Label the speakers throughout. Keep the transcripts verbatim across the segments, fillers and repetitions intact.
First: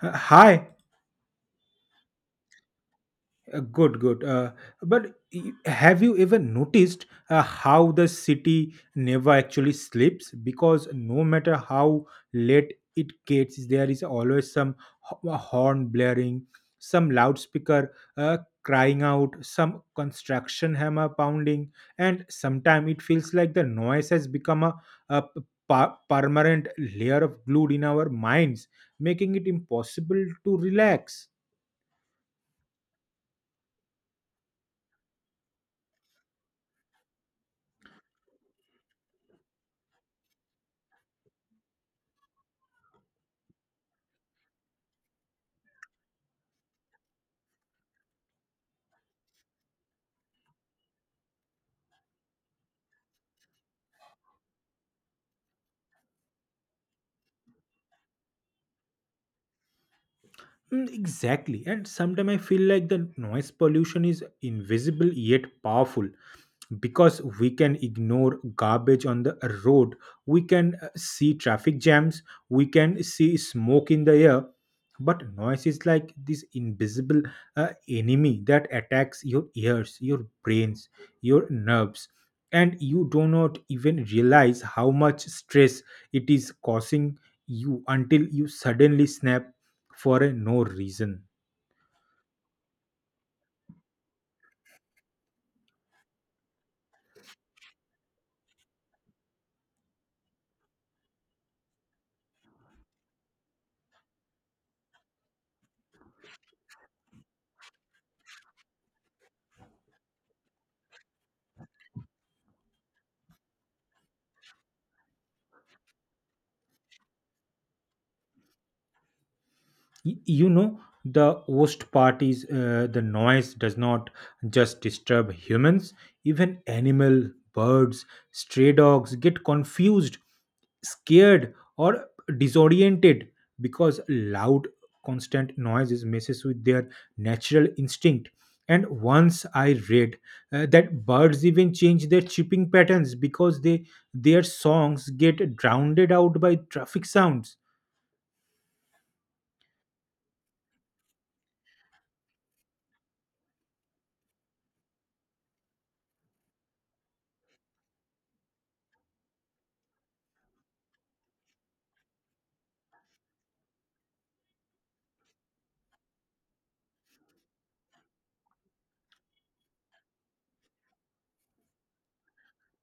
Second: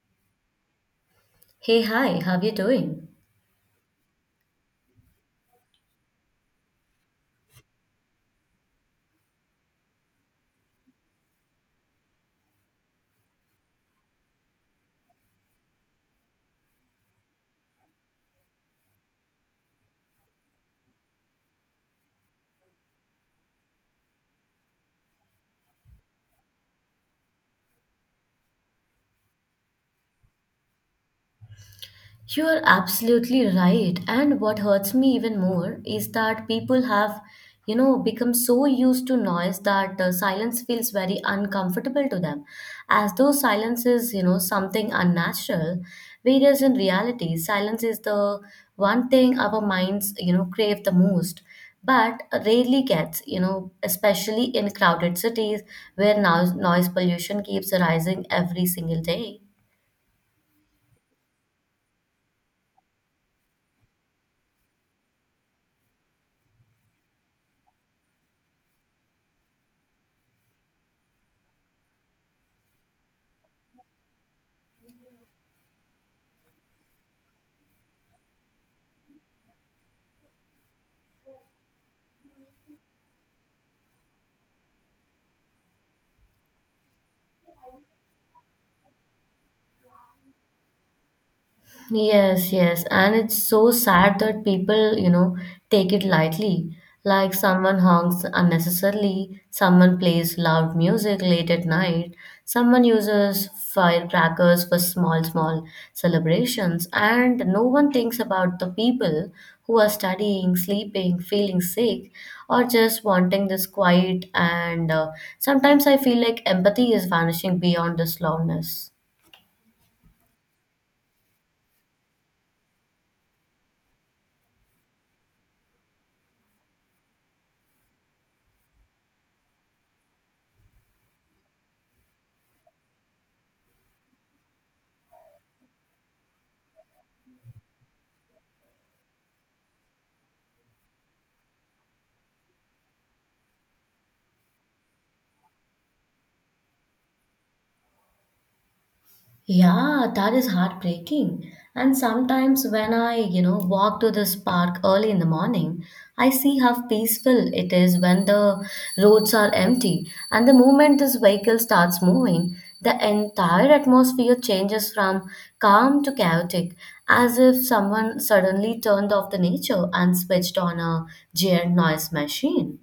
Speaker 1: Uh, Hi.
Speaker 2: Hey, hi, how you doing?
Speaker 1: Uh, good, good. Uh, but y- have you ever noticed uh, how the city never actually sleeps? Because no matter how late it gets, there is always some ho- uh, horn blaring, some loudspeaker uh, crying out, some construction hammer pounding, and sometimes it feels like the noise has become a, a p- pa- permanent layer of glued in our minds, making it impossible to relax.
Speaker 2: You are absolutely right. And what hurts me even more is that people have, you know, become so used to noise that uh, silence feels very uncomfortable to them, as though silence is, you know, something unnatural. Whereas in reality, silence is the one thing our minds, you know, crave the most, but rarely gets, you know, especially in crowded cities where noise, noise pollution keeps rising every single day.
Speaker 1: Mm, exactly. And sometimes I feel like the noise pollution is invisible yet powerful because we can ignore garbage on the road, we can uh, see traffic jams, we can see smoke in the air, but noise is like this invisible uh, enemy that attacks your ears, your brains, your nerves, and you do not even realize how much stress it is causing you until you suddenly snap for a no reason.
Speaker 2: Yes, yes. And it's so sad that people, you know, take it lightly. Like someone honks unnecessarily, someone plays loud music late at night, someone uses firecrackers for small, small celebrations, and no one thinks about the people who are studying, sleeping, feeling sick, or just wanting this quiet. And uh, sometimes I feel like empathy is vanishing beyond this loudness.
Speaker 1: Y- you know, the worst part is, uh, the noise does not just disturb humans, even animal, birds, stray dogs get confused, scared, or disoriented because loud constant noises messes with their natural instinct. And once I read uh, that birds even change their chirping patterns because they their songs get drowned out by traffic sounds.
Speaker 2: Yeah, that is heartbreaking. And sometimes when I, you know, walk to this park early in the morning, I see how peaceful it is when the roads are empty. And the moment this vehicle starts moving, the entire atmosphere changes from calm to chaotic, as if someone suddenly turned off the nature and switched on a giant noise machine.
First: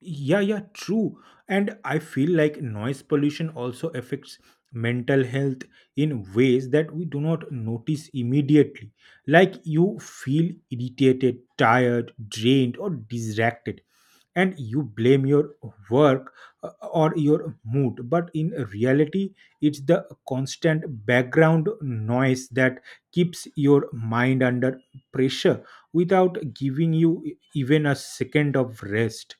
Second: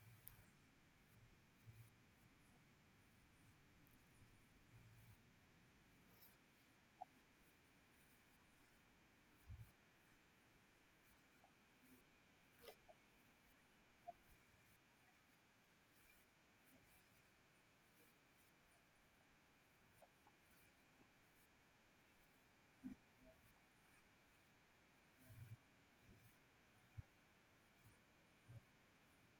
Speaker 1: Yeah, yeah, true. And I feel like noise pollution also affects mental health in ways that we do not notice immediately, like you feel irritated, tired, drained, or distracted, and you blame your work, uh, or your mood, but in reality it's the constant background noise that keeps your mind under pressure without giving you e-, even a second of rest.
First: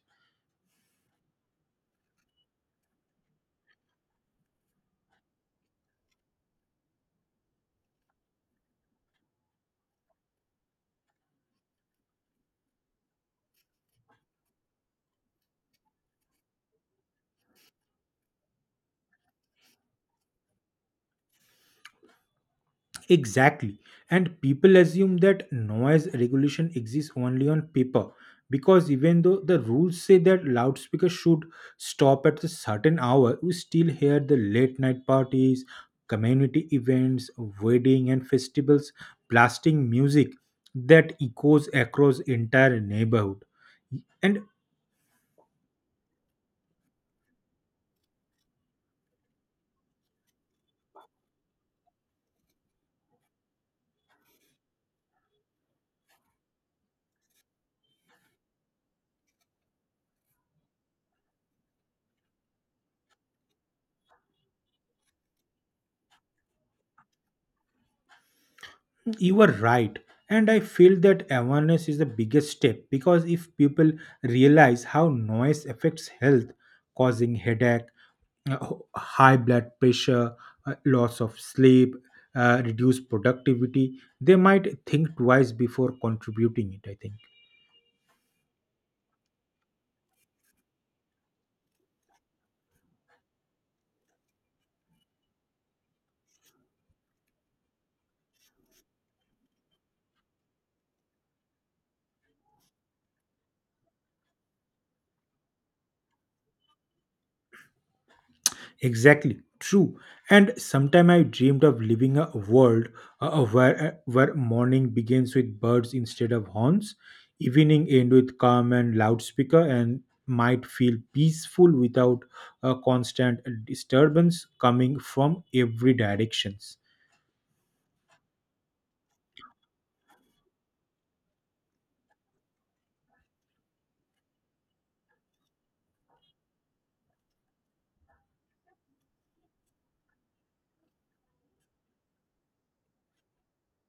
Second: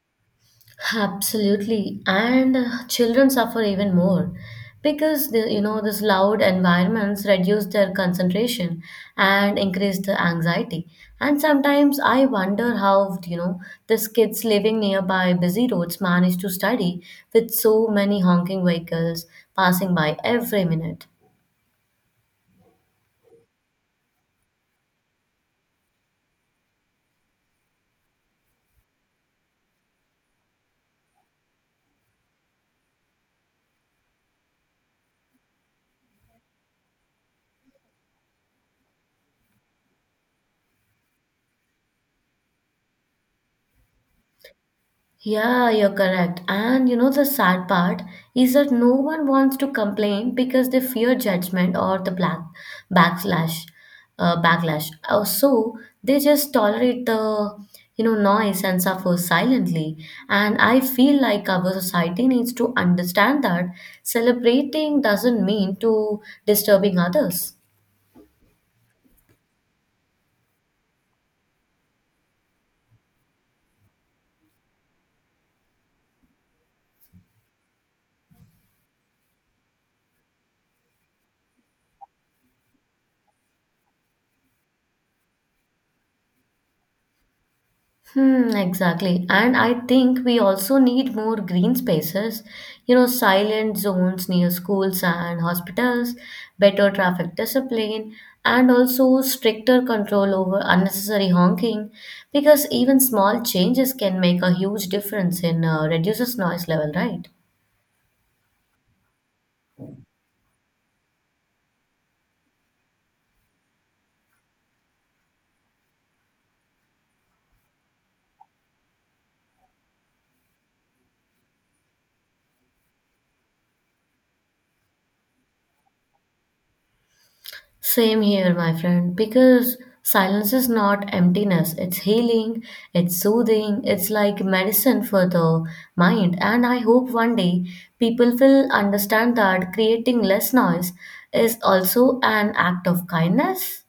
Speaker 2: Absolutely, and uh, children suffer even more because the, you know these loud environments reduce their concentration and increase the anxiety. And sometimes I wonder how you know these kids living nearby busy roads manage to study with so many honking vehicles passing by every minute.
Speaker 1: Exactly. And people assume that noise regulation exists only on paper because even though the rules say that loudspeakers should stop at a certain hour, we still hear the late night parties, community events, wedding and festivals blasting music that echoes across entire neighborhood. And
Speaker 2: Yeah, you're correct. And you know, the sad part is that no one wants to complain because they fear judgment or the black backlash, uh, backlash. Uh, So they just tolerate the you know noise and suffer silently. And I feel like our society needs to understand that celebrating doesn't mean to disturbing others.
Speaker 1: You are right. And I feel that awareness is the biggest step because if people realize how noise affects health, causing headache, uh, high blood pressure, uh, loss of sleep, uh, reduced productivity, they might think twice before contributing it, I think.
Speaker 2: Hmm, exactly. And I think we also need more green spaces, you know, silent zones near schools and hospitals, better traffic discipline, and also stricter control over unnecessary honking, because even small changes can make a huge difference in uh, reduces noise level, right?
Speaker 1: Exactly, true. And sometime I dreamed of living a world uh, uh, where uh, where morning begins with birds instead of horns, evening end with calm and loudspeaker, and might feel peaceful without a constant disturbance coming from every directions.
Speaker 2: Same here, my friend, because silence is not emptiness. It's healing, it's soothing, it's like medicine for the mind. And I hope one day people will understand that creating less noise is also an act of kindness.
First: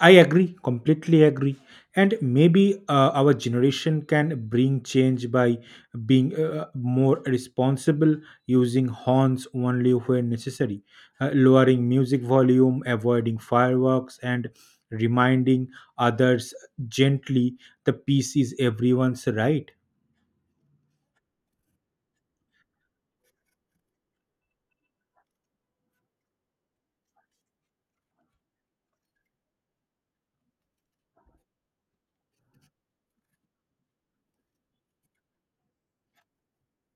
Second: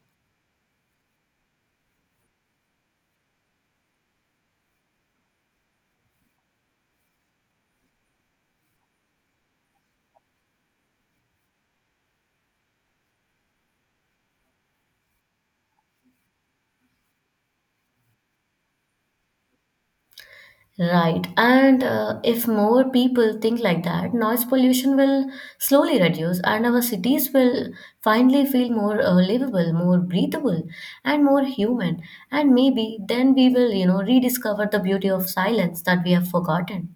Speaker 1: I agree, completely agree. And maybe uh, our generation can bring change by being uh, more responsible, using horns only when necessary, uh, lowering music volume, avoiding fireworks, and reminding others gently the peace is everyone's right.
Speaker 2: Right. And uh, if more people think like that, noise pollution will slowly reduce and our cities will finally feel more uh, livable, more breathable, and more human. And maybe then we will, you know, rediscover the beauty of silence that we have forgotten.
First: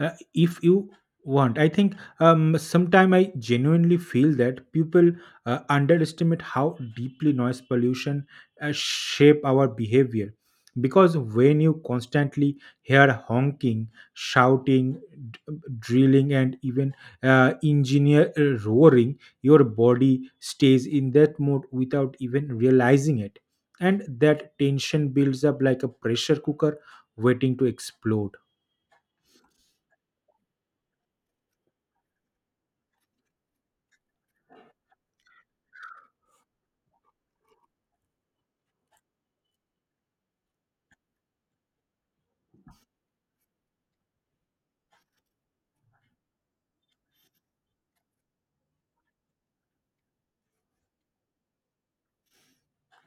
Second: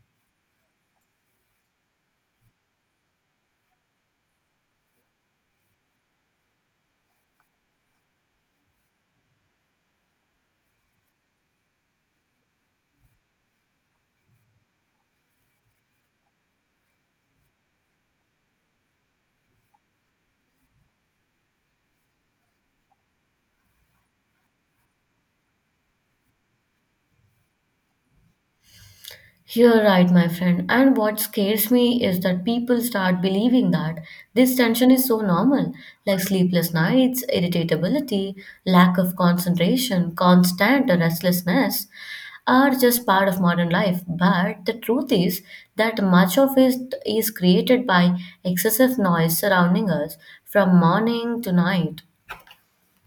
Speaker 1: uh, If you want, I think um sometime I genuinely feel that people uh, underestimate how deeply noise pollution uh, shape our behavior because when you constantly hear honking, shouting, d- drilling, and even uh, engineer uh, roaring, your body stays in that mode without even realizing it, and that tension builds up like a pressure cooker waiting to explode.
Speaker 2: You're right, my friend. And what scares me is that people start believing that this tension is so normal, like sleepless nights, irritability, lack of concentration, constant restlessness are just part of modern life. But the truth is that much of it is created by excessive noise surrounding us from morning to night.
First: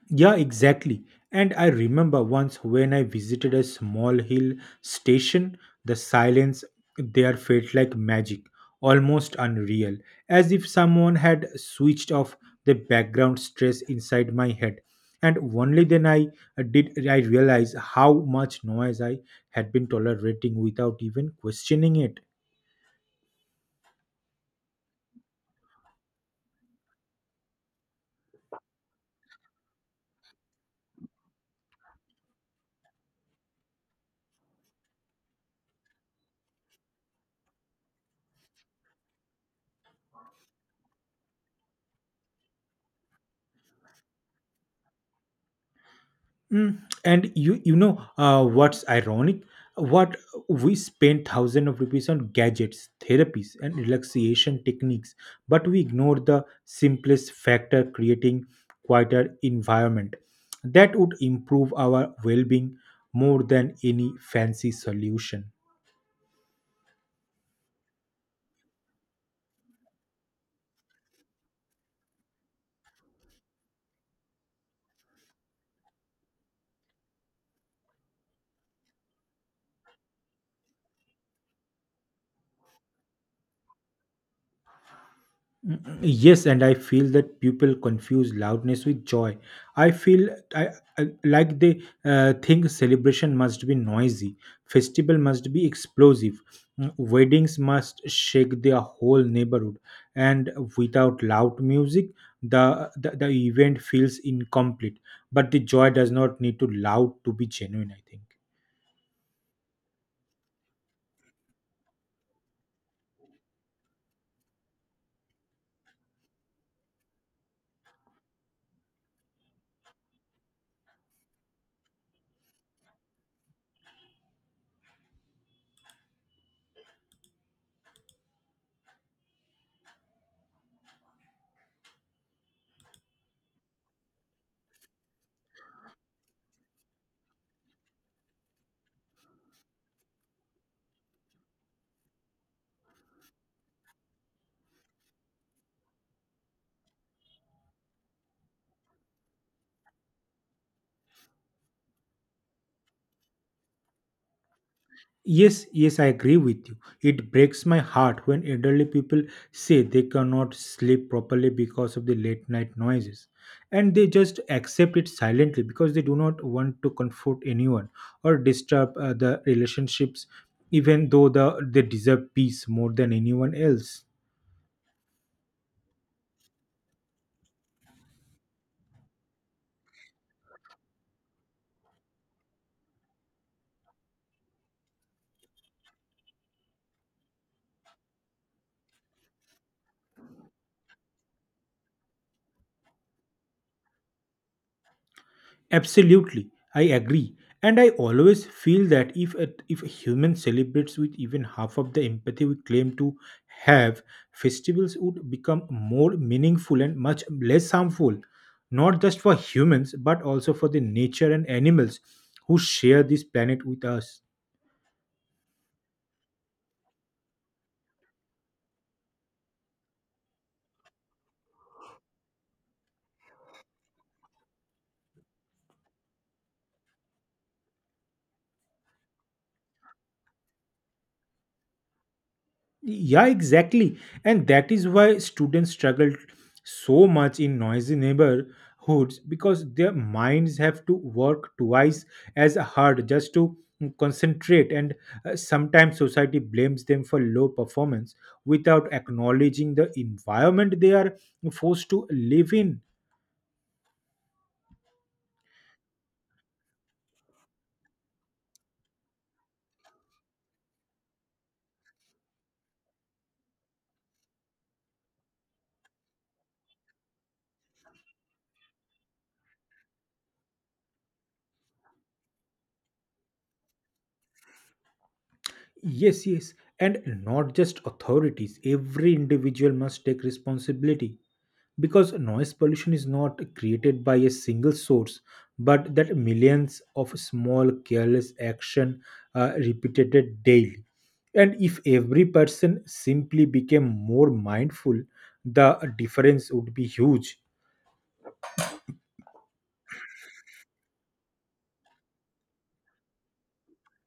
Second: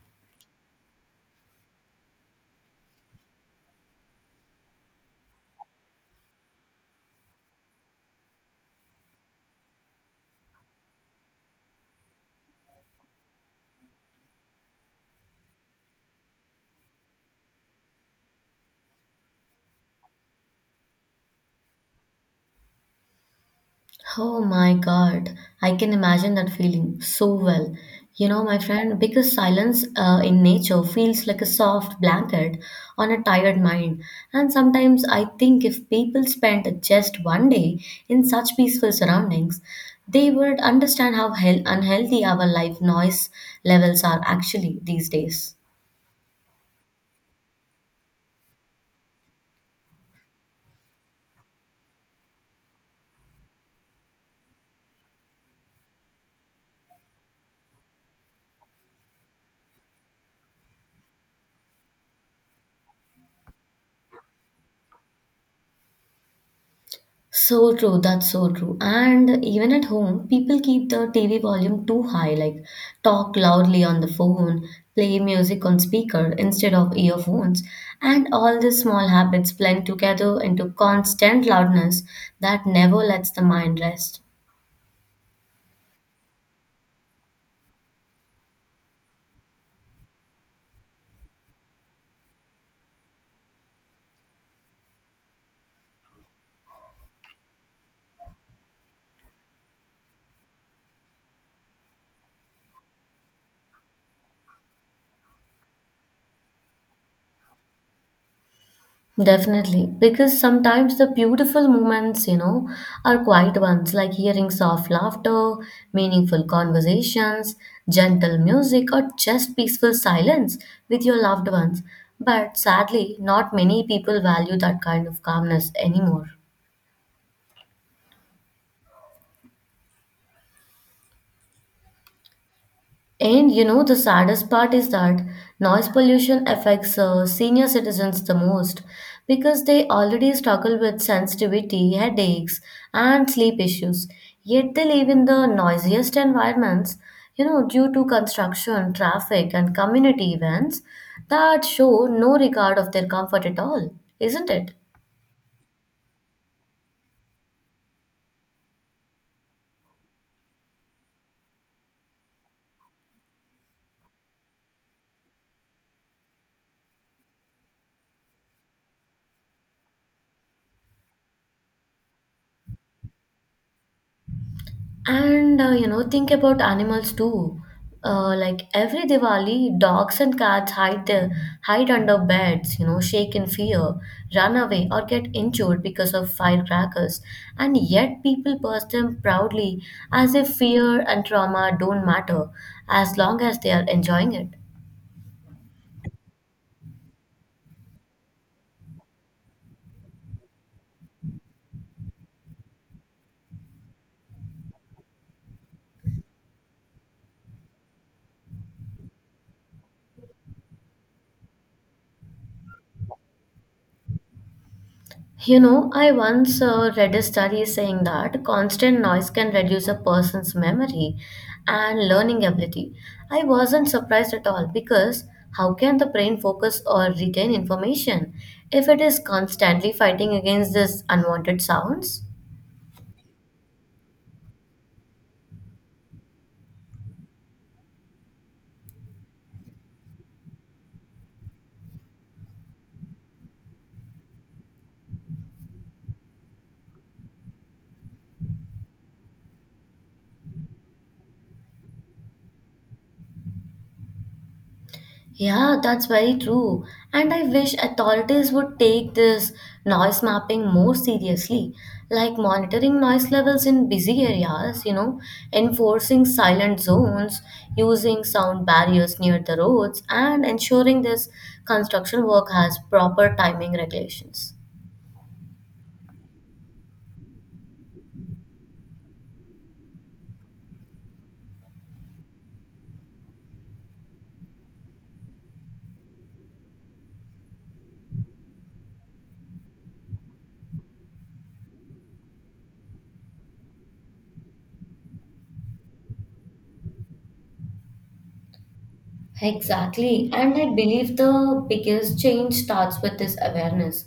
Speaker 1: Yeah, exactly. And I remember once when I visited a small hill station, the silence there felt like magic, almost unreal, as if someone had switched off the background stress inside my head. And only then I did I realize how much noise I had been tolerating without even questioning it.
Speaker 2: Oh my God, I can imagine that feeling so well. You know, my friend, because silence uh, in nature feels like a soft blanket on a tired mind. And sometimes I think if people spent just one day in such peaceful surroundings, they would understand how hel- unhealthy our life noise levels are actually these days.
Speaker 1: Mm, and you you know, uh, what's ironic? What We spend thousands of rupees on gadgets, therapies, and relaxation techniques, but we ignore the simplest factor: creating quieter environment that would improve our well-being more than any fancy solution.
Speaker 2: So true, that's so true. And even at home, people keep the T V volume too high, like talk loudly on the phone, play music on speaker instead of earphones, and all these small habits blend together into constant loudness that never lets the mind rest.
Speaker 1: Yes, and I feel that people confuse loudness with joy. I feel I, I- Like they uh, think celebration must be noisy, festival must be explosive, mm, weddings must shake their whole neighborhood, and without loud music, the, the the event feels incomplete. But the joy does not need to loud to be genuine, I think.
Speaker 2: Definitely, because sometimes the beautiful moments, you know, are quiet ones like hearing soft laughter, meaningful conversations, gentle music, or just peaceful silence with your loved ones. But sadly, not many people value that kind of calmness anymore. And you know, the saddest part is that noise pollution affects uh, senior citizens the most because they already struggle with sensitivity, headaches, and sleep issues. Yet they live in the noisiest environments, you know, due to construction, traffic, and community events that show no regard of their comfort at all, isn't it?
Speaker 1: Yes, yes, I agree with you. It breaks my heart when elderly people say they cannot sleep properly because of the late night noises. And they just accept it silently because they do not want to comfort anyone or disturb uh, the relationships, even though the, they deserve peace more than anyone else.
Speaker 2: And uh, you know, think about animals too. Uh, like every Diwali, dogs and cats hide their hide under beds, you know, shake in fear, run away, or get injured because of firecrackers. And yet, people pass them proudly as if fear and trauma don't matter as long as they are enjoying it.
Speaker 1: Absolutely, I agree. And I always feel that if a, if a human celebrates with even half of the empathy we claim to have, festivals would become more meaningful and much less harmful, not just for humans, but also for the nature and animals who share this planet with us.
Speaker 2: You know, I once uh, read a study saying that constant noise can reduce a person's memory and learning ability. I wasn't surprised at all because how can the brain focus or retain information if it is constantly fighting against these unwanted sounds?
Speaker 1: Yeah, exactly. And that is why students struggle so much in noisy neighborhoods because their minds have to work twice as hard just to concentrate. And uh, sometimes society blames them for low performance without acknowledging the environment they are forced to live in.
Speaker 2: Yeah, that's very true. And I wish authorities would take this noise mapping more seriously, like monitoring noise levels in busy areas, you know, enforcing silent zones, using sound barriers near the roads, and ensuring this construction work has proper timing regulations.
Speaker 1: Yes, yes. And not just authorities, every individual must take responsibility, because noise pollution is not created by a single source but that millions of small careless action are repeated daily, and if every person simply became more mindful, the difference would be huge.
Speaker 2: Exactly. And I believe the biggest change starts with this awareness.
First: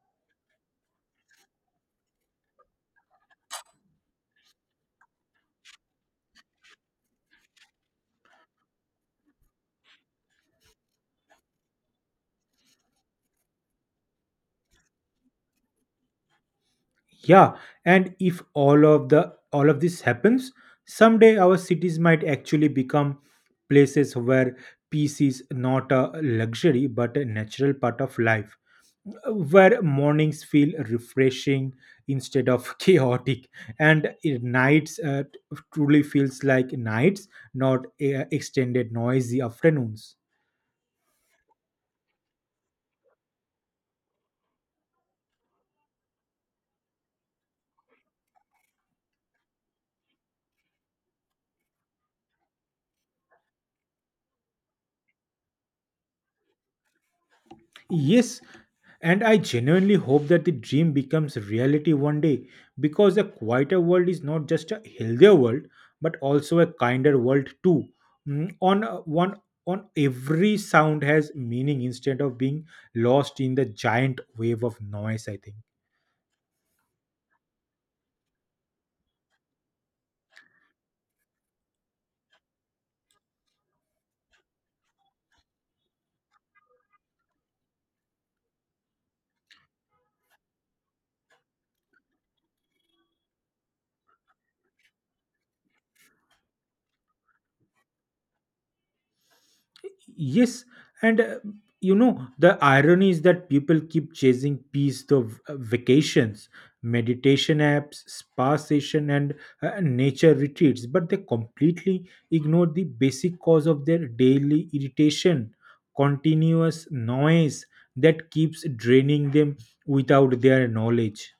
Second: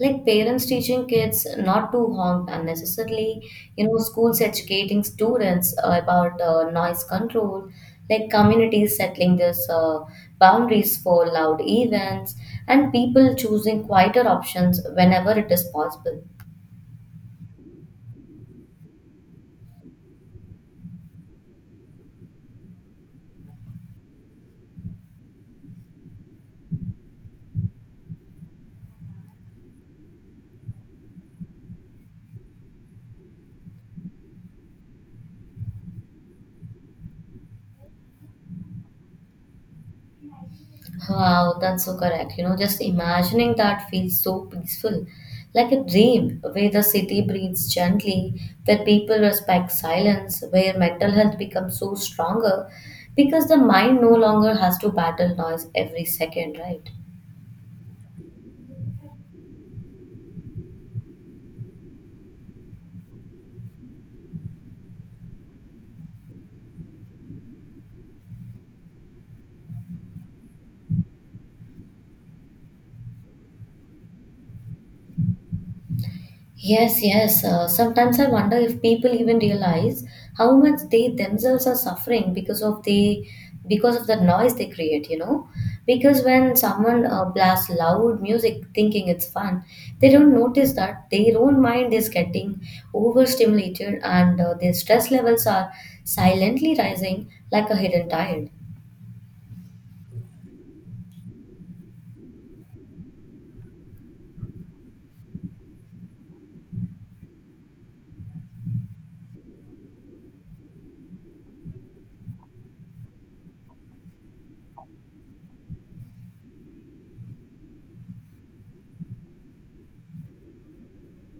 Speaker 2: Like parents teaching kids not to honk unnecessarily, you know, schools educating students uh, about uh, noise control, like communities settling this uh, boundaries for loud events, and people choosing quieter options whenever it is possible.
Speaker 1: Yeah, and if all of the all of this happens, someday our cities might actually become places where peace is not a luxury but a natural part of life, where mornings feel refreshing instead of chaotic, and it- nights uh, truly feels like nights, not uh, extended noisy afternoons.
Speaker 2: Wow, that's so correct. You know, just imagining that feels so peaceful, like a dream where the city breathes gently, where people respect silence, where mental health becomes so stronger because the mind no longer has to battle noise every second, right?
Speaker 1: Yes, and I genuinely hope that the dream becomes reality one day because a quieter world is not just a healthier world but also a kinder world too. Mm, On uh, one on every sound has meaning instead of being lost in the giant wave of noise, I think.
Speaker 2: Yes, yes. Uh, sometimes I wonder if people even realize how much they themselves are suffering because of the because of the noise they create. You know, because when someone uh, blasts loud music thinking it's fun, they don't notice that their own mind is getting overstimulated and uh, their stress levels are silently rising like a hidden tide.
Speaker 1: Yes, and uh, you know, the irony is that people keep chasing peace, the uh, vacations, meditation apps, spa session, and uh, nature retreats, but they completely ignore the basic cause of their daily irritation, continuous noise that keeps draining them without their knowledge.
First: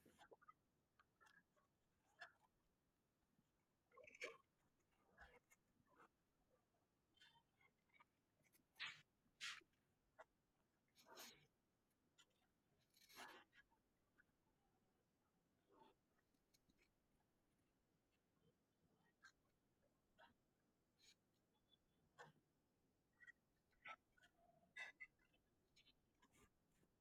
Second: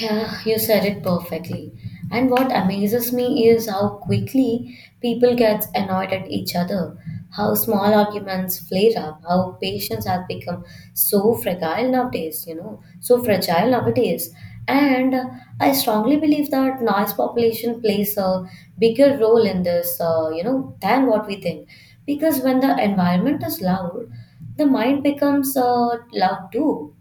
Speaker 2: Yeah, you said it perfectly. And what amazes me is how quickly people get annoyed at each other, how small arguments flare up, how patience has become so fragile nowadays, you know, so fragile nowadays. And uh, I strongly believe that noise population plays a bigger role in this, uh, you know, than what we think. Because when the environment is loud, the mind becomes uh, loud too.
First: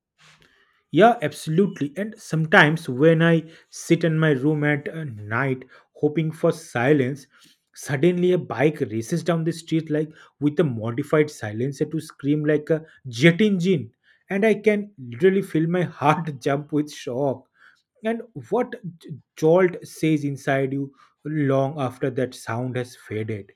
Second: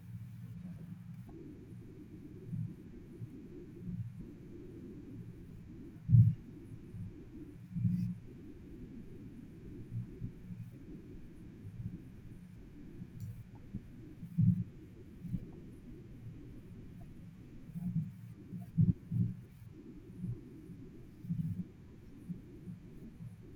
Speaker 1: Yeah, absolutely. And sometimes when I sit in my room at uh, night hoping for silence, suddenly a bike races down the street like with a modified silencer to scream like a jet engine. And I can literally feel my heart jump with shock. And what j- jolt says inside you long after that sound has faded.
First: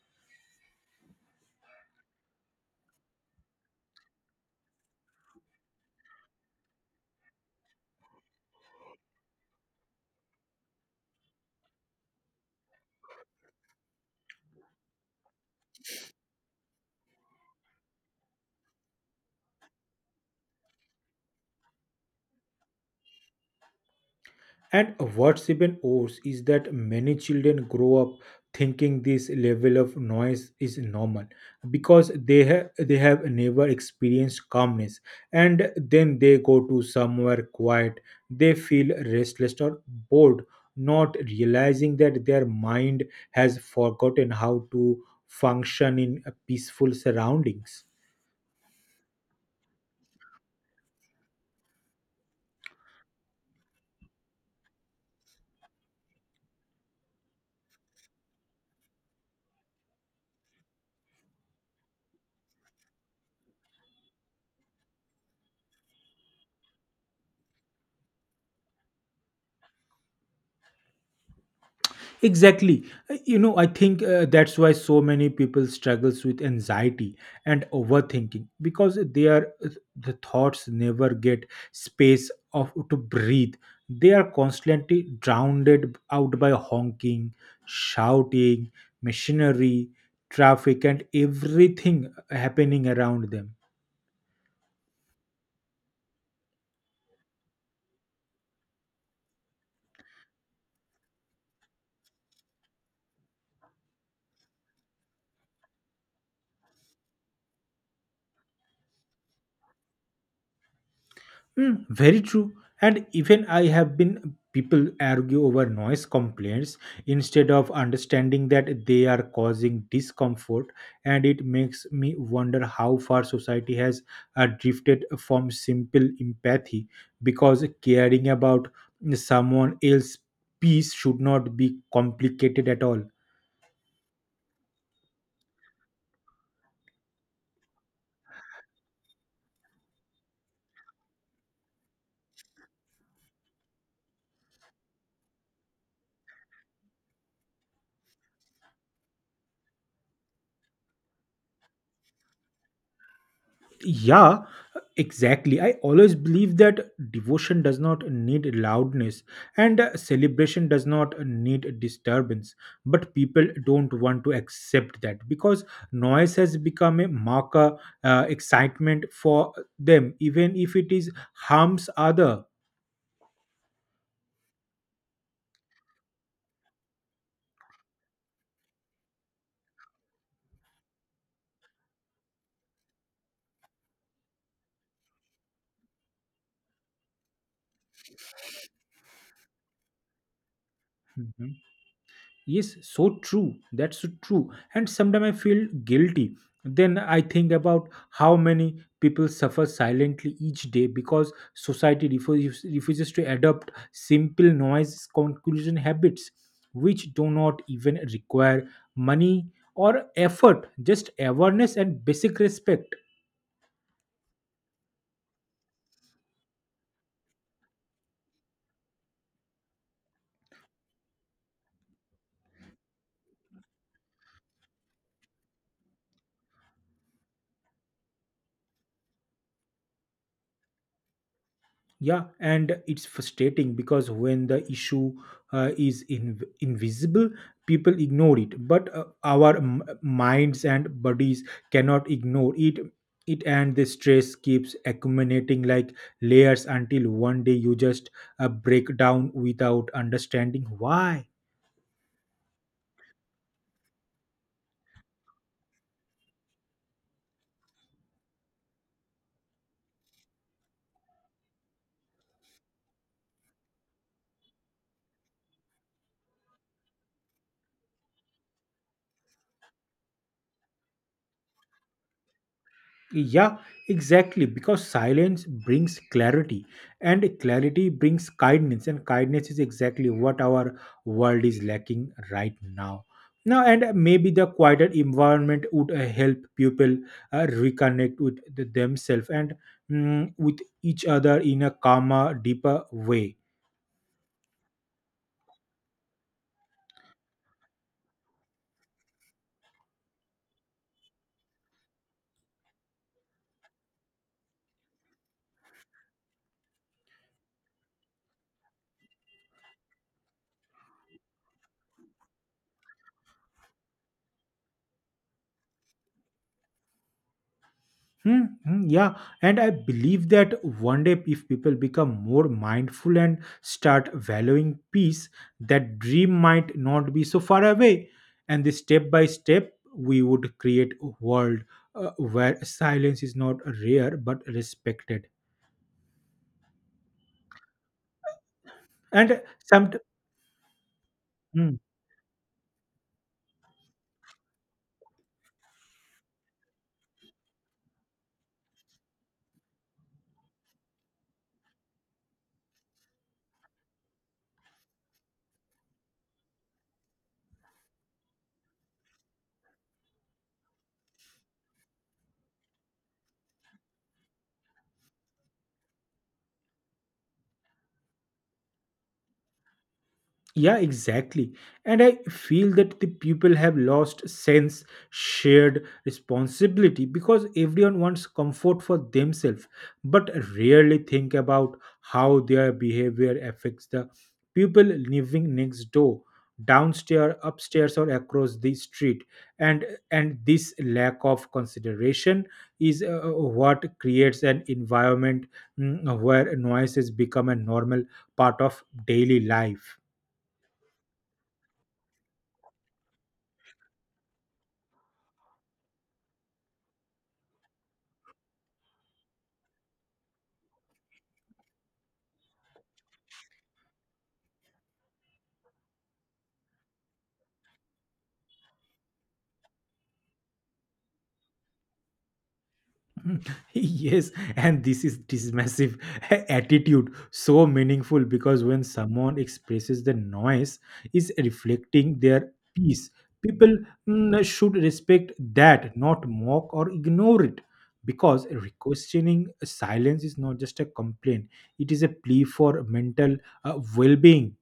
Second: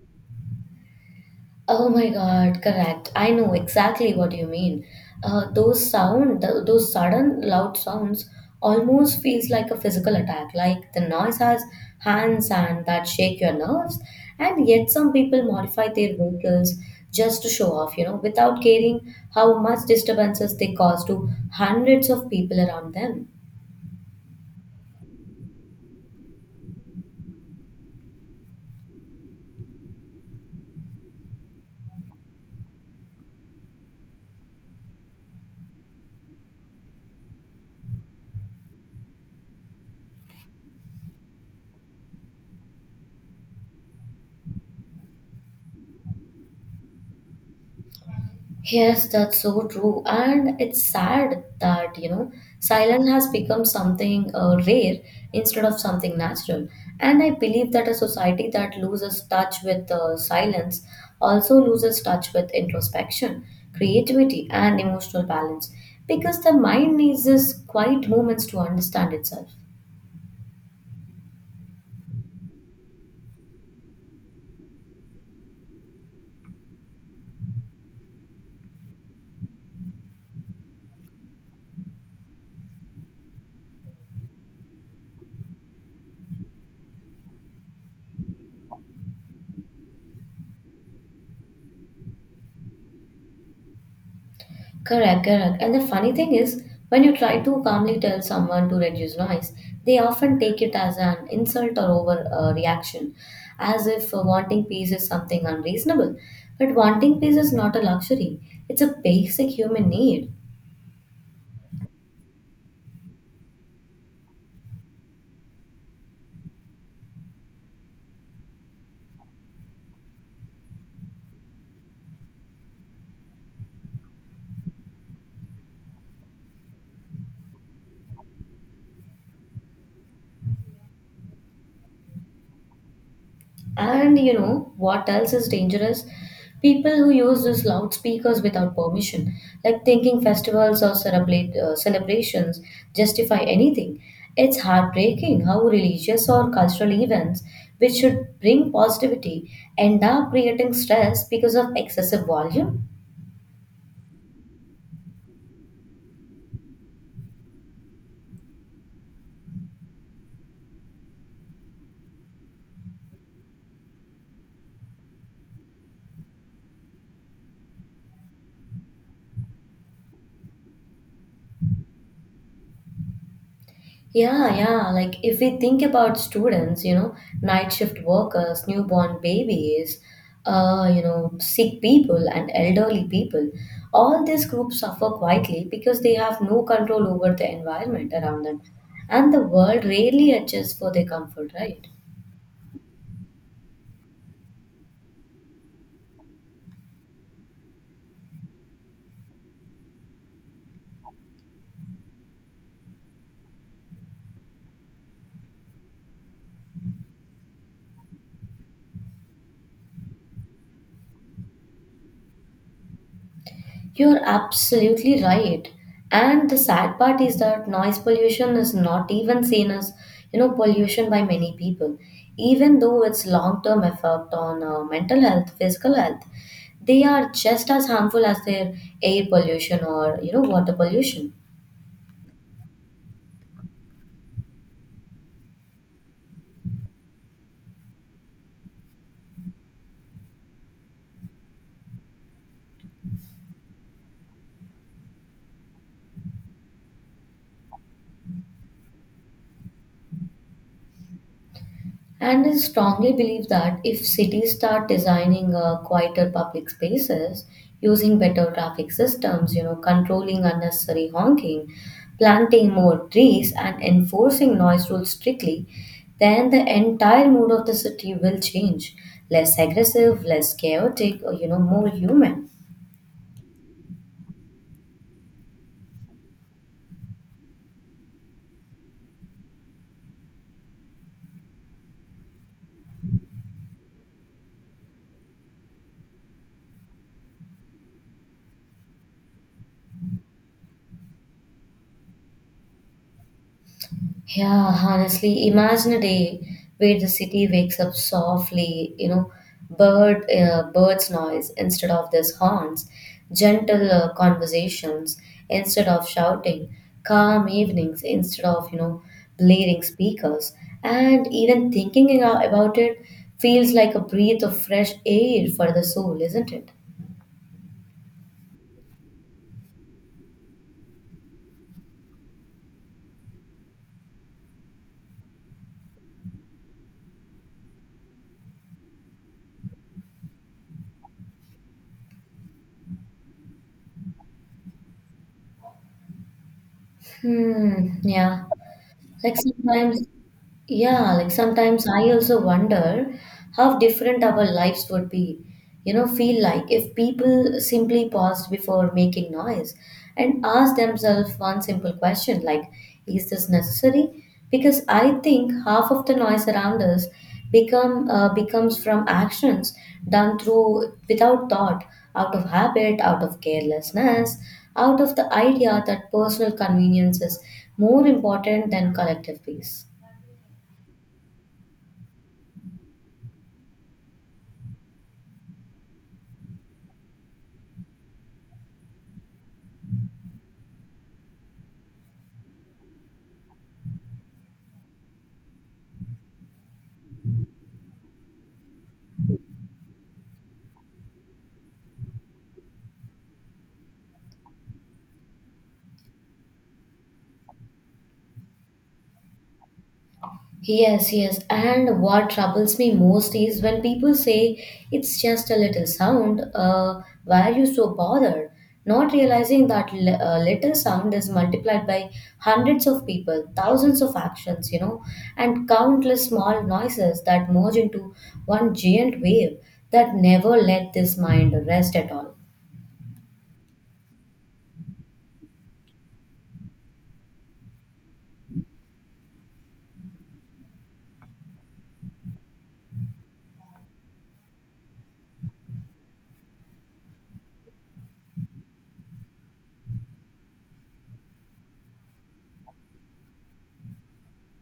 Speaker 2: Oh my God, correct. I know exactly what you mean. Uh, those sound, th- those sudden loud sounds almost feels like a physical attack, like the noise has hands and that shake your nerves. And yet some people modify their vehicles just to show off, you know, without caring how much disturbances they cause to hundreds of people around them.
Speaker 1: And what's even worse is that many children grow up thinking this level of noise is normal because they have they have never experienced calmness, and then they go to somewhere quiet, they feel restless or bored, not realizing that their mind has forgotten how to function in peaceful surroundings.
Speaker 2: Yes, that's so true. And it's sad that, you know, silence has become something uh, rare instead of something natural. And I believe that a society that loses touch with uh, silence also loses touch with introspection, creativity, and emotional balance because the mind needs these quiet moments to understand itself.
Speaker 1: Exactly. Uh, You know, I think uh, that's why so many people struggles with anxiety and overthinking because they are uh, the thoughts never get space of to breathe. They are constantly drowned out by honking, shouting, machinery, traffic, and everything happening around them.
Speaker 2: Correct, correct. And the funny thing is, when you try to calmly tell someone to reduce noise, they often take it as an insult or over uh, reaction, as if uh, wanting peace is something unreasonable. But wanting peace is not a luxury, it's a basic human need.
Speaker 1: Mm, very true. And even I have been people argue over noise complaints instead of understanding that they are causing discomfort, and it makes me wonder how far society has uh, drifted from simple empathy because caring about someone else's peace should not be complicated at all.
Speaker 2: And you know what else is dangerous? People who use these loudspeakers without permission, like thinking festivals or celebrate, uh, celebrations justify anything. It's heartbreaking how religious or cultural events, which should bring positivity, end up creating stress because of excessive volume.
Speaker 1: Yeah, exactly. I always believe that devotion does not need loudness and uh, celebration does not need disturbance. But people don't want to accept that because noise has become a marker uh, excitement for them, even if it is harms other.
Speaker 2: Yeah, yeah. Like if we think about students, you know, night shift workers, newborn babies, uh, you know, sick people and elderly people, all these groups suffer quietly because they have no control over the environment around them. And the world rarely adjusts for their
Speaker 1: Mm-hmm.
Speaker 2: comfort, right?
Speaker 1: Yes, so true. That's so true. And sometimes I feel guilty. Then I think about how many people suffer silently each day because society refuses, refuses to adopt simple noise conclusion habits, which do not even require money or effort, just awareness and basic respect.
Speaker 2: You're absolutely right. And the sad part is that noise pollution is not even seen as, you know, pollution by many people, even though it's long-term effect on uh, mental health, physical health. They are just as harmful as their air pollution or, you know, water pollution.
Speaker 1: Yeah, and it's frustrating because when the issue uh, is in, invisible, people ignore it. But uh, our m- minds and bodies cannot ignore it. It and the stress keeps accumulating like layers until one day you just uh, break down without understanding why.
Speaker 2: And I strongly believe that if cities start designing uh, quieter public spaces, using better traffic systems, you know, controlling unnecessary honking, planting more trees, and enforcing noise rules strictly, then the entire mood of the city will change. Less aggressive, less chaotic, or you know, more human.
Speaker 1: Yeah, exactly. Because silence brings clarity, and clarity brings kindness, and kindness is exactly what our world is lacking right now. Now, and maybe the quieter environment would uh, help people uh, reconnect with the, themselves and mm, with each other in a calmer, deeper way.
Speaker 2: Yeah, honestly, imagine a day where the city wakes up softly, you know, bird uh, birds noise instead of these horns, gentle uh, conversations instead of shouting, calm evenings instead of, you know, blaring speakers. And even thinking a- about it feels like a breath of fresh air for the soul, isn't it?
Speaker 1: Hmm, hmm, yeah, and I believe that one day, if people become more mindful and start valuing peace, that dream might not be so far away. And the step by step, we would create a world uh, where silence is not rare but respected.
Speaker 2: Hmm, yeah. Like
Speaker 1: And some,
Speaker 2: sometimes, yeah, like
Speaker 1: hmm.
Speaker 2: sometimes I also wonder how different our lives would be, you know, feel like if people simply paused before making noise and asked themselves one simple question like, is this necessary? Because I think half of the noise around us become uh, becomes from actions done through without thought, out of habit, out of carelessness, out of the idea that personal convenience is more important than collective peace.
Speaker 1: Yeah, exactly. And I feel that the people have lost sense shared responsibility because everyone wants comfort for themselves, but rarely think about how their behavior affects the people living next door, downstairs, upstairs, or across the street. And and this lack of consideration is uh, uh, what creates an environment mm, where noises become a normal part of daily life.
Speaker 2: Yes, yes. And what troubles me most is when people say it's just a little sound, uh, why are you so bothered? Not realizing that li- uh, little sound is multiplied by hundreds of people, thousands of actions, you know, and countless small noises that merge into one giant wave that never let this mind rest at all.
Speaker 1: Yes, and this is this massive attitude so meaningful because when someone expresses the noise is reflecting their peace, people mm, should respect that, not mock or ignore it, because questioning silence is not just a complaint, it is a plea for mental uh, well-being.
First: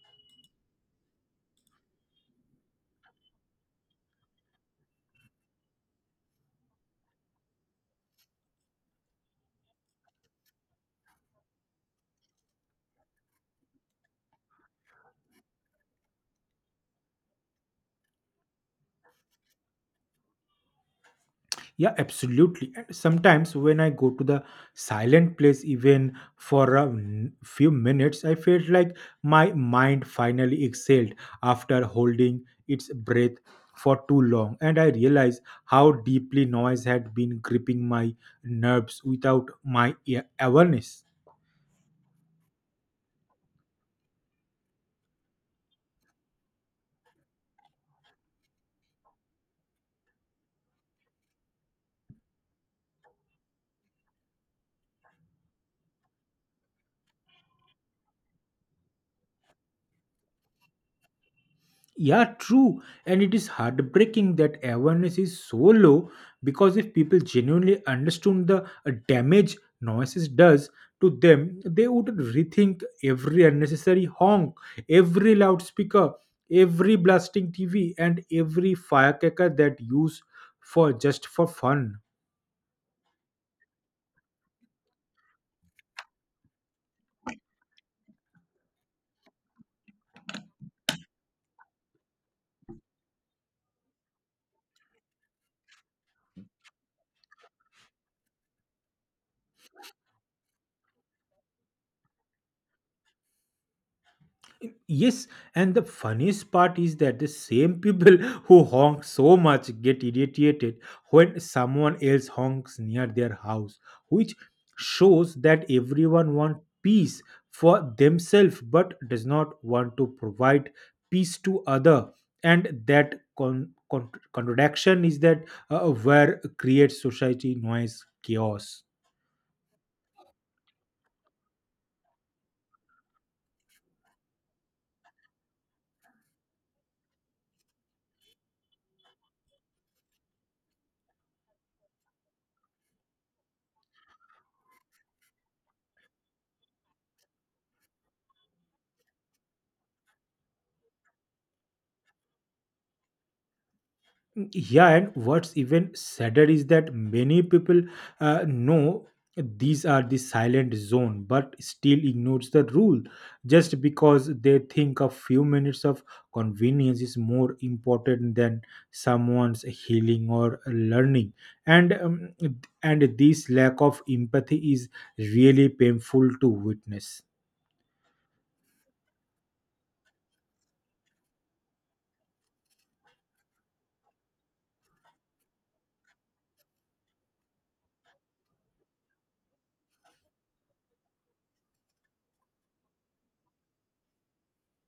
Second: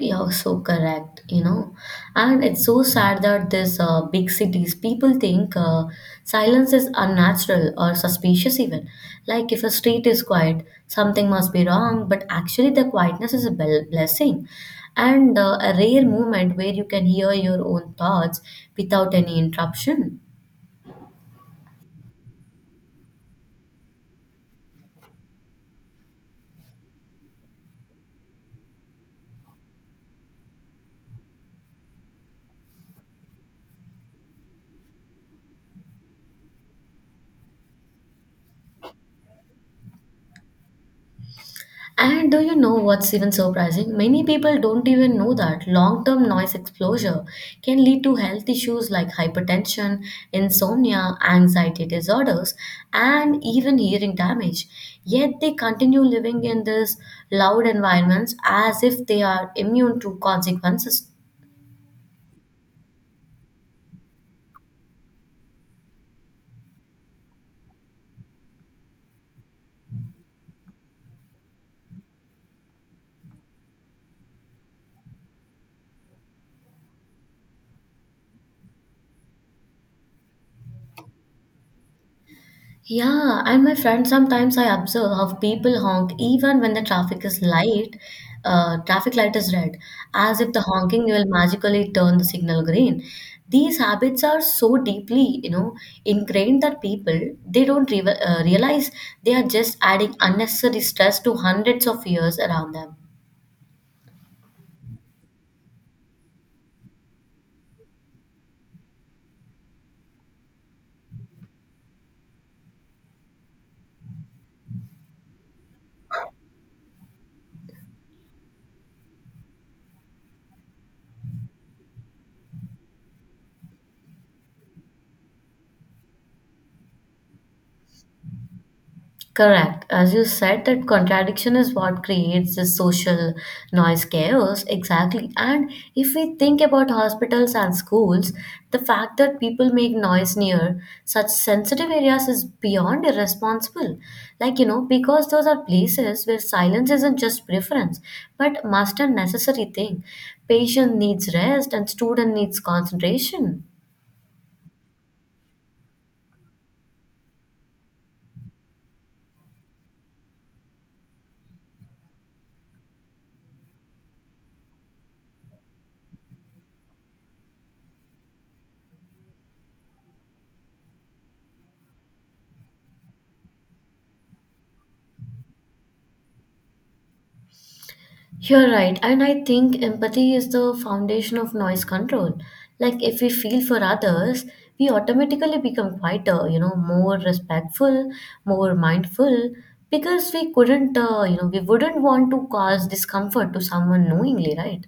Speaker 2: You're so correct, you know. And it's so sad that this uh, big cities people think uh, silence is unnatural or suspicious even. Like if a street is quiet, something must be wrong, but actually the quietness is a bel- blessing and uh, a rare moment where you can hear your own thoughts without any interruption.
Speaker 1: Yeah, absolutely. And sometimes when I go to the silent place, even for a n- few minutes, I felt like my mind finally exhaled after holding its breath for too long. And I realized how deeply noise had been gripping my nerves without my a- awareness.
Speaker 2: And do you know what's even surprising? Many people don't even know that long term noise exposure can lead to health issues like hypertension, insomnia, anxiety disorders, and even hearing damage. Yet they continue living in these loud environments as if they are immune to consequences.
Speaker 1: Yeah, true. And it is heartbreaking that awareness is so low because if people genuinely understood the uh, damage noises does to them, they would rethink every unnecessary honk, every loudspeaker, every blasting T V, and every firecracker that use for just for fun.
Speaker 2: Yeah, and my friend, sometimes I observe how people honk even when the traffic is light, uh, traffic light is red, as if the honking will magically turn the signal green. These habits are so deeply, you know, ingrained that people they don't re- uh, realize they are just adding unnecessary stress to hundreds of years around them.
Speaker 1: Yes, and the funniest part is that the same people who honk so much get irritated when someone else honks near their house, which shows that everyone wants peace for themselves but does not want to provide peace to other. And that con- con- contradiction is that uh, where creates society noise chaos.
Speaker 2: Correct. As you said, that contradiction is what creates this social noise chaos. Exactly. And if we think about hospitals and schools, the fact that people make noise near such sensitive areas is beyond irresponsible. Like, you know, because those are places where silence isn't just preference, but must and necessary thing. Patient needs rest and student needs concentration.
Speaker 1: Yeah, and what's even sadder is that many people uh, know these are the silent zone but still ignores the rule just because they think a few minutes of convenience is more important than someone's healing or learning and um, and this lack of empathy is really painful to witness.
Speaker 2: You're right, and I think empathy is the foundation of noise control. Like, if we feel for others, we automatically become quieter, you know, more respectful, more mindful, because we couldn't, uh, you know, we wouldn't want to cause discomfort to someone knowingly, right?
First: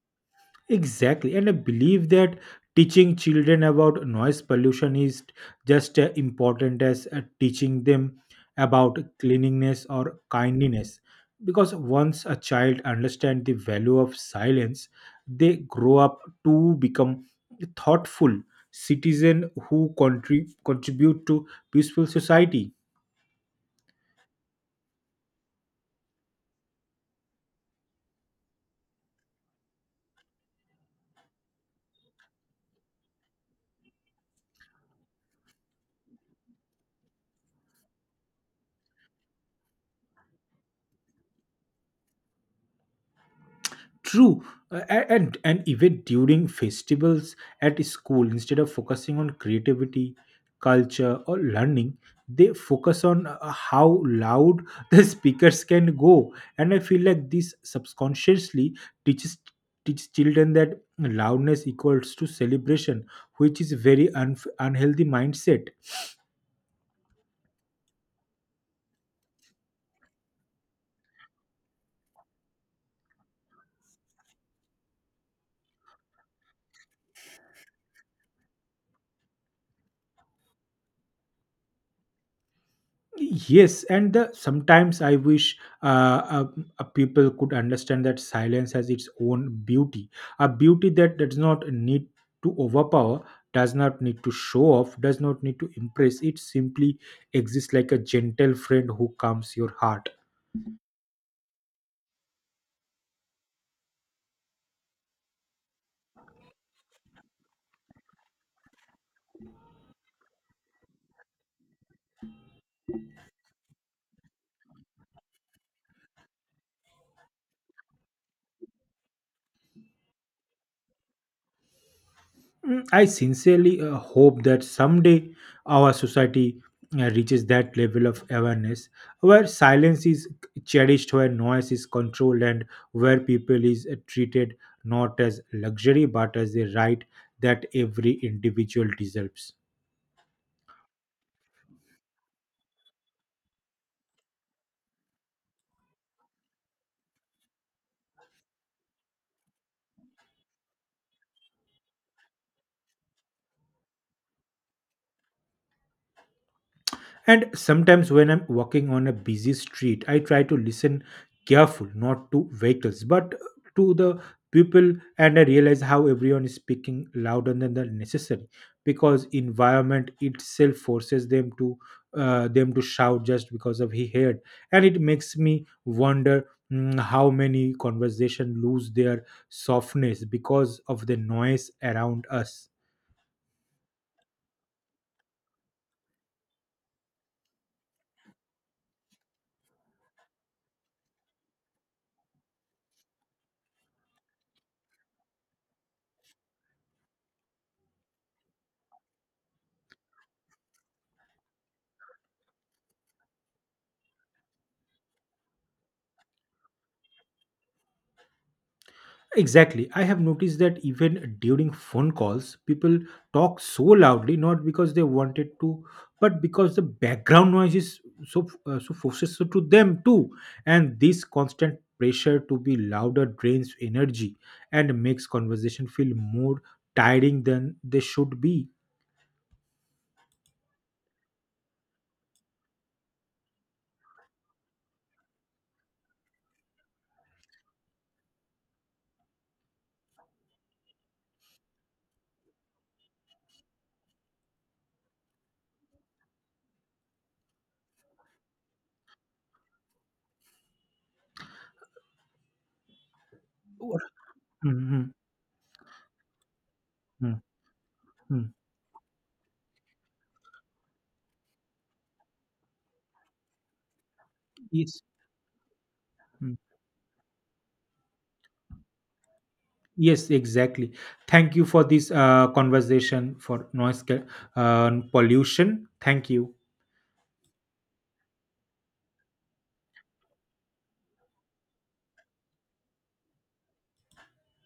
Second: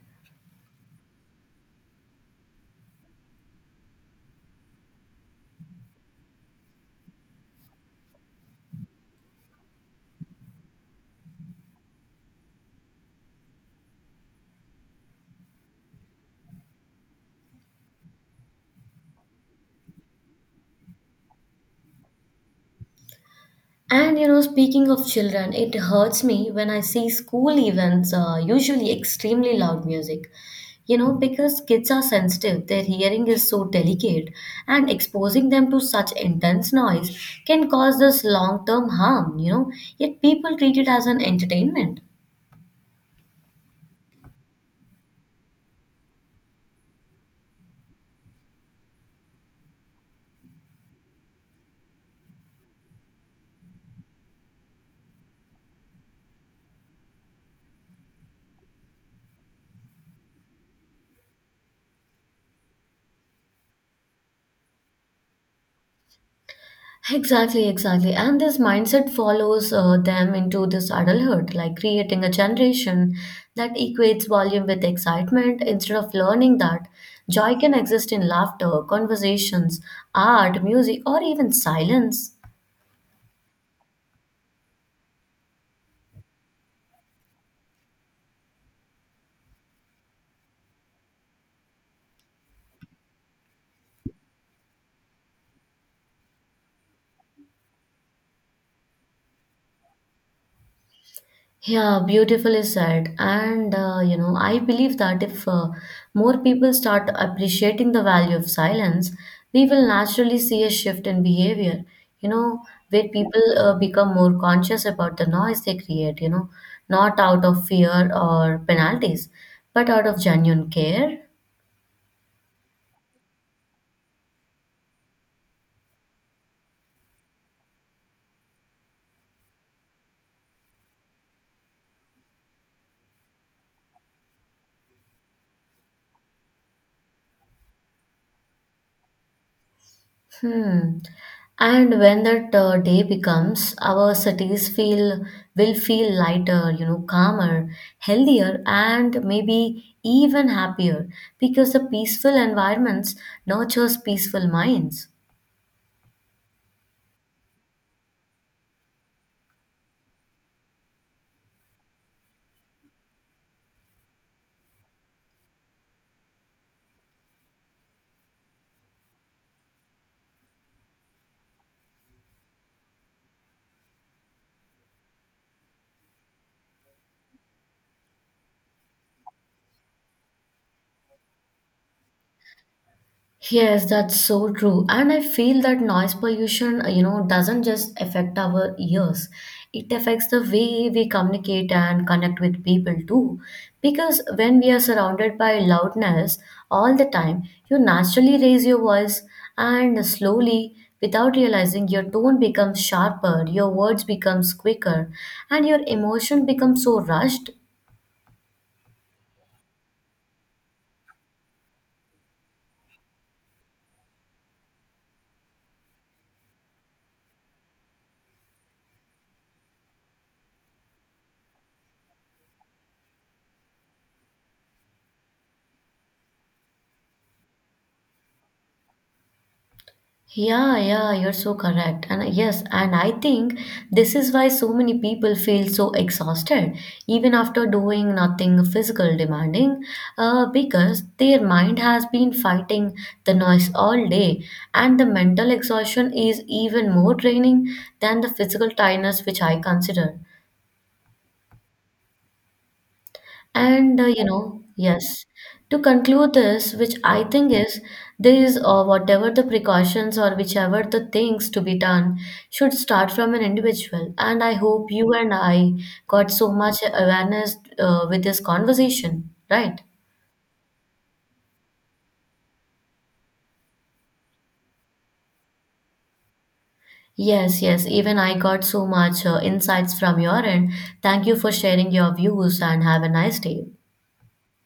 Speaker 1: Exactly, and I believe that teaching children about noise pollution is just as important as uh, teaching them about cleanliness or kindliness. Because once a child understands the value of silence, they grow up to become thoughtful citizen who contri- contribute to peaceful society.
Speaker 2: And you know, speaking of children, it hurts me when I see school events, uh, usually extremely loud music. You know, because kids are sensitive, their hearing is so delicate, and exposing them to such intense noise can cause this long term harm, you know, yet people treat it as an entertainment.
Speaker 1: True, uh, a- and and even during festivals at school, instead of focusing on creativity, culture, or learning, they focus on uh, how loud the speakers can go. And I feel like this subconsciously teaches teaches children that loudness equals to celebration, which is very un- unhealthy mindset.
Speaker 2: Exactly, exactly. And this mindset follows uh, them into this adulthood, like creating a generation that equates volume with excitement instead of learning that joy can exist in laughter, conversations, art, music, or even silence.
Speaker 1: Yes, and the sometimes I wish uh, uh, uh, people could understand that silence has its own beauty, a beauty that does not need to overpower, does not need to show off, does not need to impress. It simply exists like a gentle friend who calms your heart.
Speaker 2: Yeah, beautifully said. And uh, you know, I believe that if uh, more people start appreciating the value of silence, we will naturally see a shift in behavior, you know, where people uh, become more conscious about the noise they create, you know, not out of fear or penalties, but out of genuine care.
Speaker 1: Mm, I sincerely uh, hope that someday our society uh, reaches that level of awareness where silence is cherished, where noise is controlled, and where people is uh, treated not as luxury but as a right that every individual deserves.
Speaker 2: Hmm. And when that uh, day becomes, our cities feel will feel lighter, you know, calmer, healthier, and maybe even happier because the peaceful environments nurtures peaceful minds.
Speaker 1: And sometimes when I'm walking on a busy street, I try to listen careful, not to vehicles, but to the people, and I realize how everyone is speaking louder than the necessary because environment itself forces them to uh, them to shout just because of he heard, and it makes me wonder, mm, how many conversation lose their softness because of the noise around us.
Speaker 2: Yes, that's so true. And I feel that noise pollution, uh, you know, doesn't just affect our ears. It affects the way we communicate and connect with people too. Because when we are surrounded by loudness all the time, you naturally raise your voice and slowly, without realizing, your tone becomes sharper, your words becomes quicker, and your emotion becomes so rushed.
Speaker 1: Exactly. I have noticed that even during phone calls, people talk so loudly, not because they wanted to, but because the background noise is so uh, so forces to them too. And this constant pressure to be louder drains energy and makes conversation feel more tiring than they should be.
Speaker 2: Yeah, yeah, you're so correct. And yes, and I think this is why so many people feel so exhausted even after doing nothing physical demanding, uh, because their mind has been fighting the noise all day, and the mental exhaustion is even more draining than the physical tiredness, which I consider. And uh,
Speaker 1: Or-
Speaker 2: you know,
Speaker 1: Mhm,
Speaker 2: yes, to conclude this, which I
Speaker 1: mhm,
Speaker 2: think is
Speaker 1: mhm.
Speaker 2: this or whatever the precautions or whichever the things to be done should start from an individual. And I hope
Speaker 1: Yes.
Speaker 2: you and I got so
Speaker 1: Mm.
Speaker 2: much awareness uh, with this conversation, right?
Speaker 1: Yes, exactly. Thank you for this uh, conversation for noise ca- uh, pollution. Thank you.
Speaker 2: Yes, yes, even I got so much uh, insights from your end. Thank you for sharing your views and have a nice day.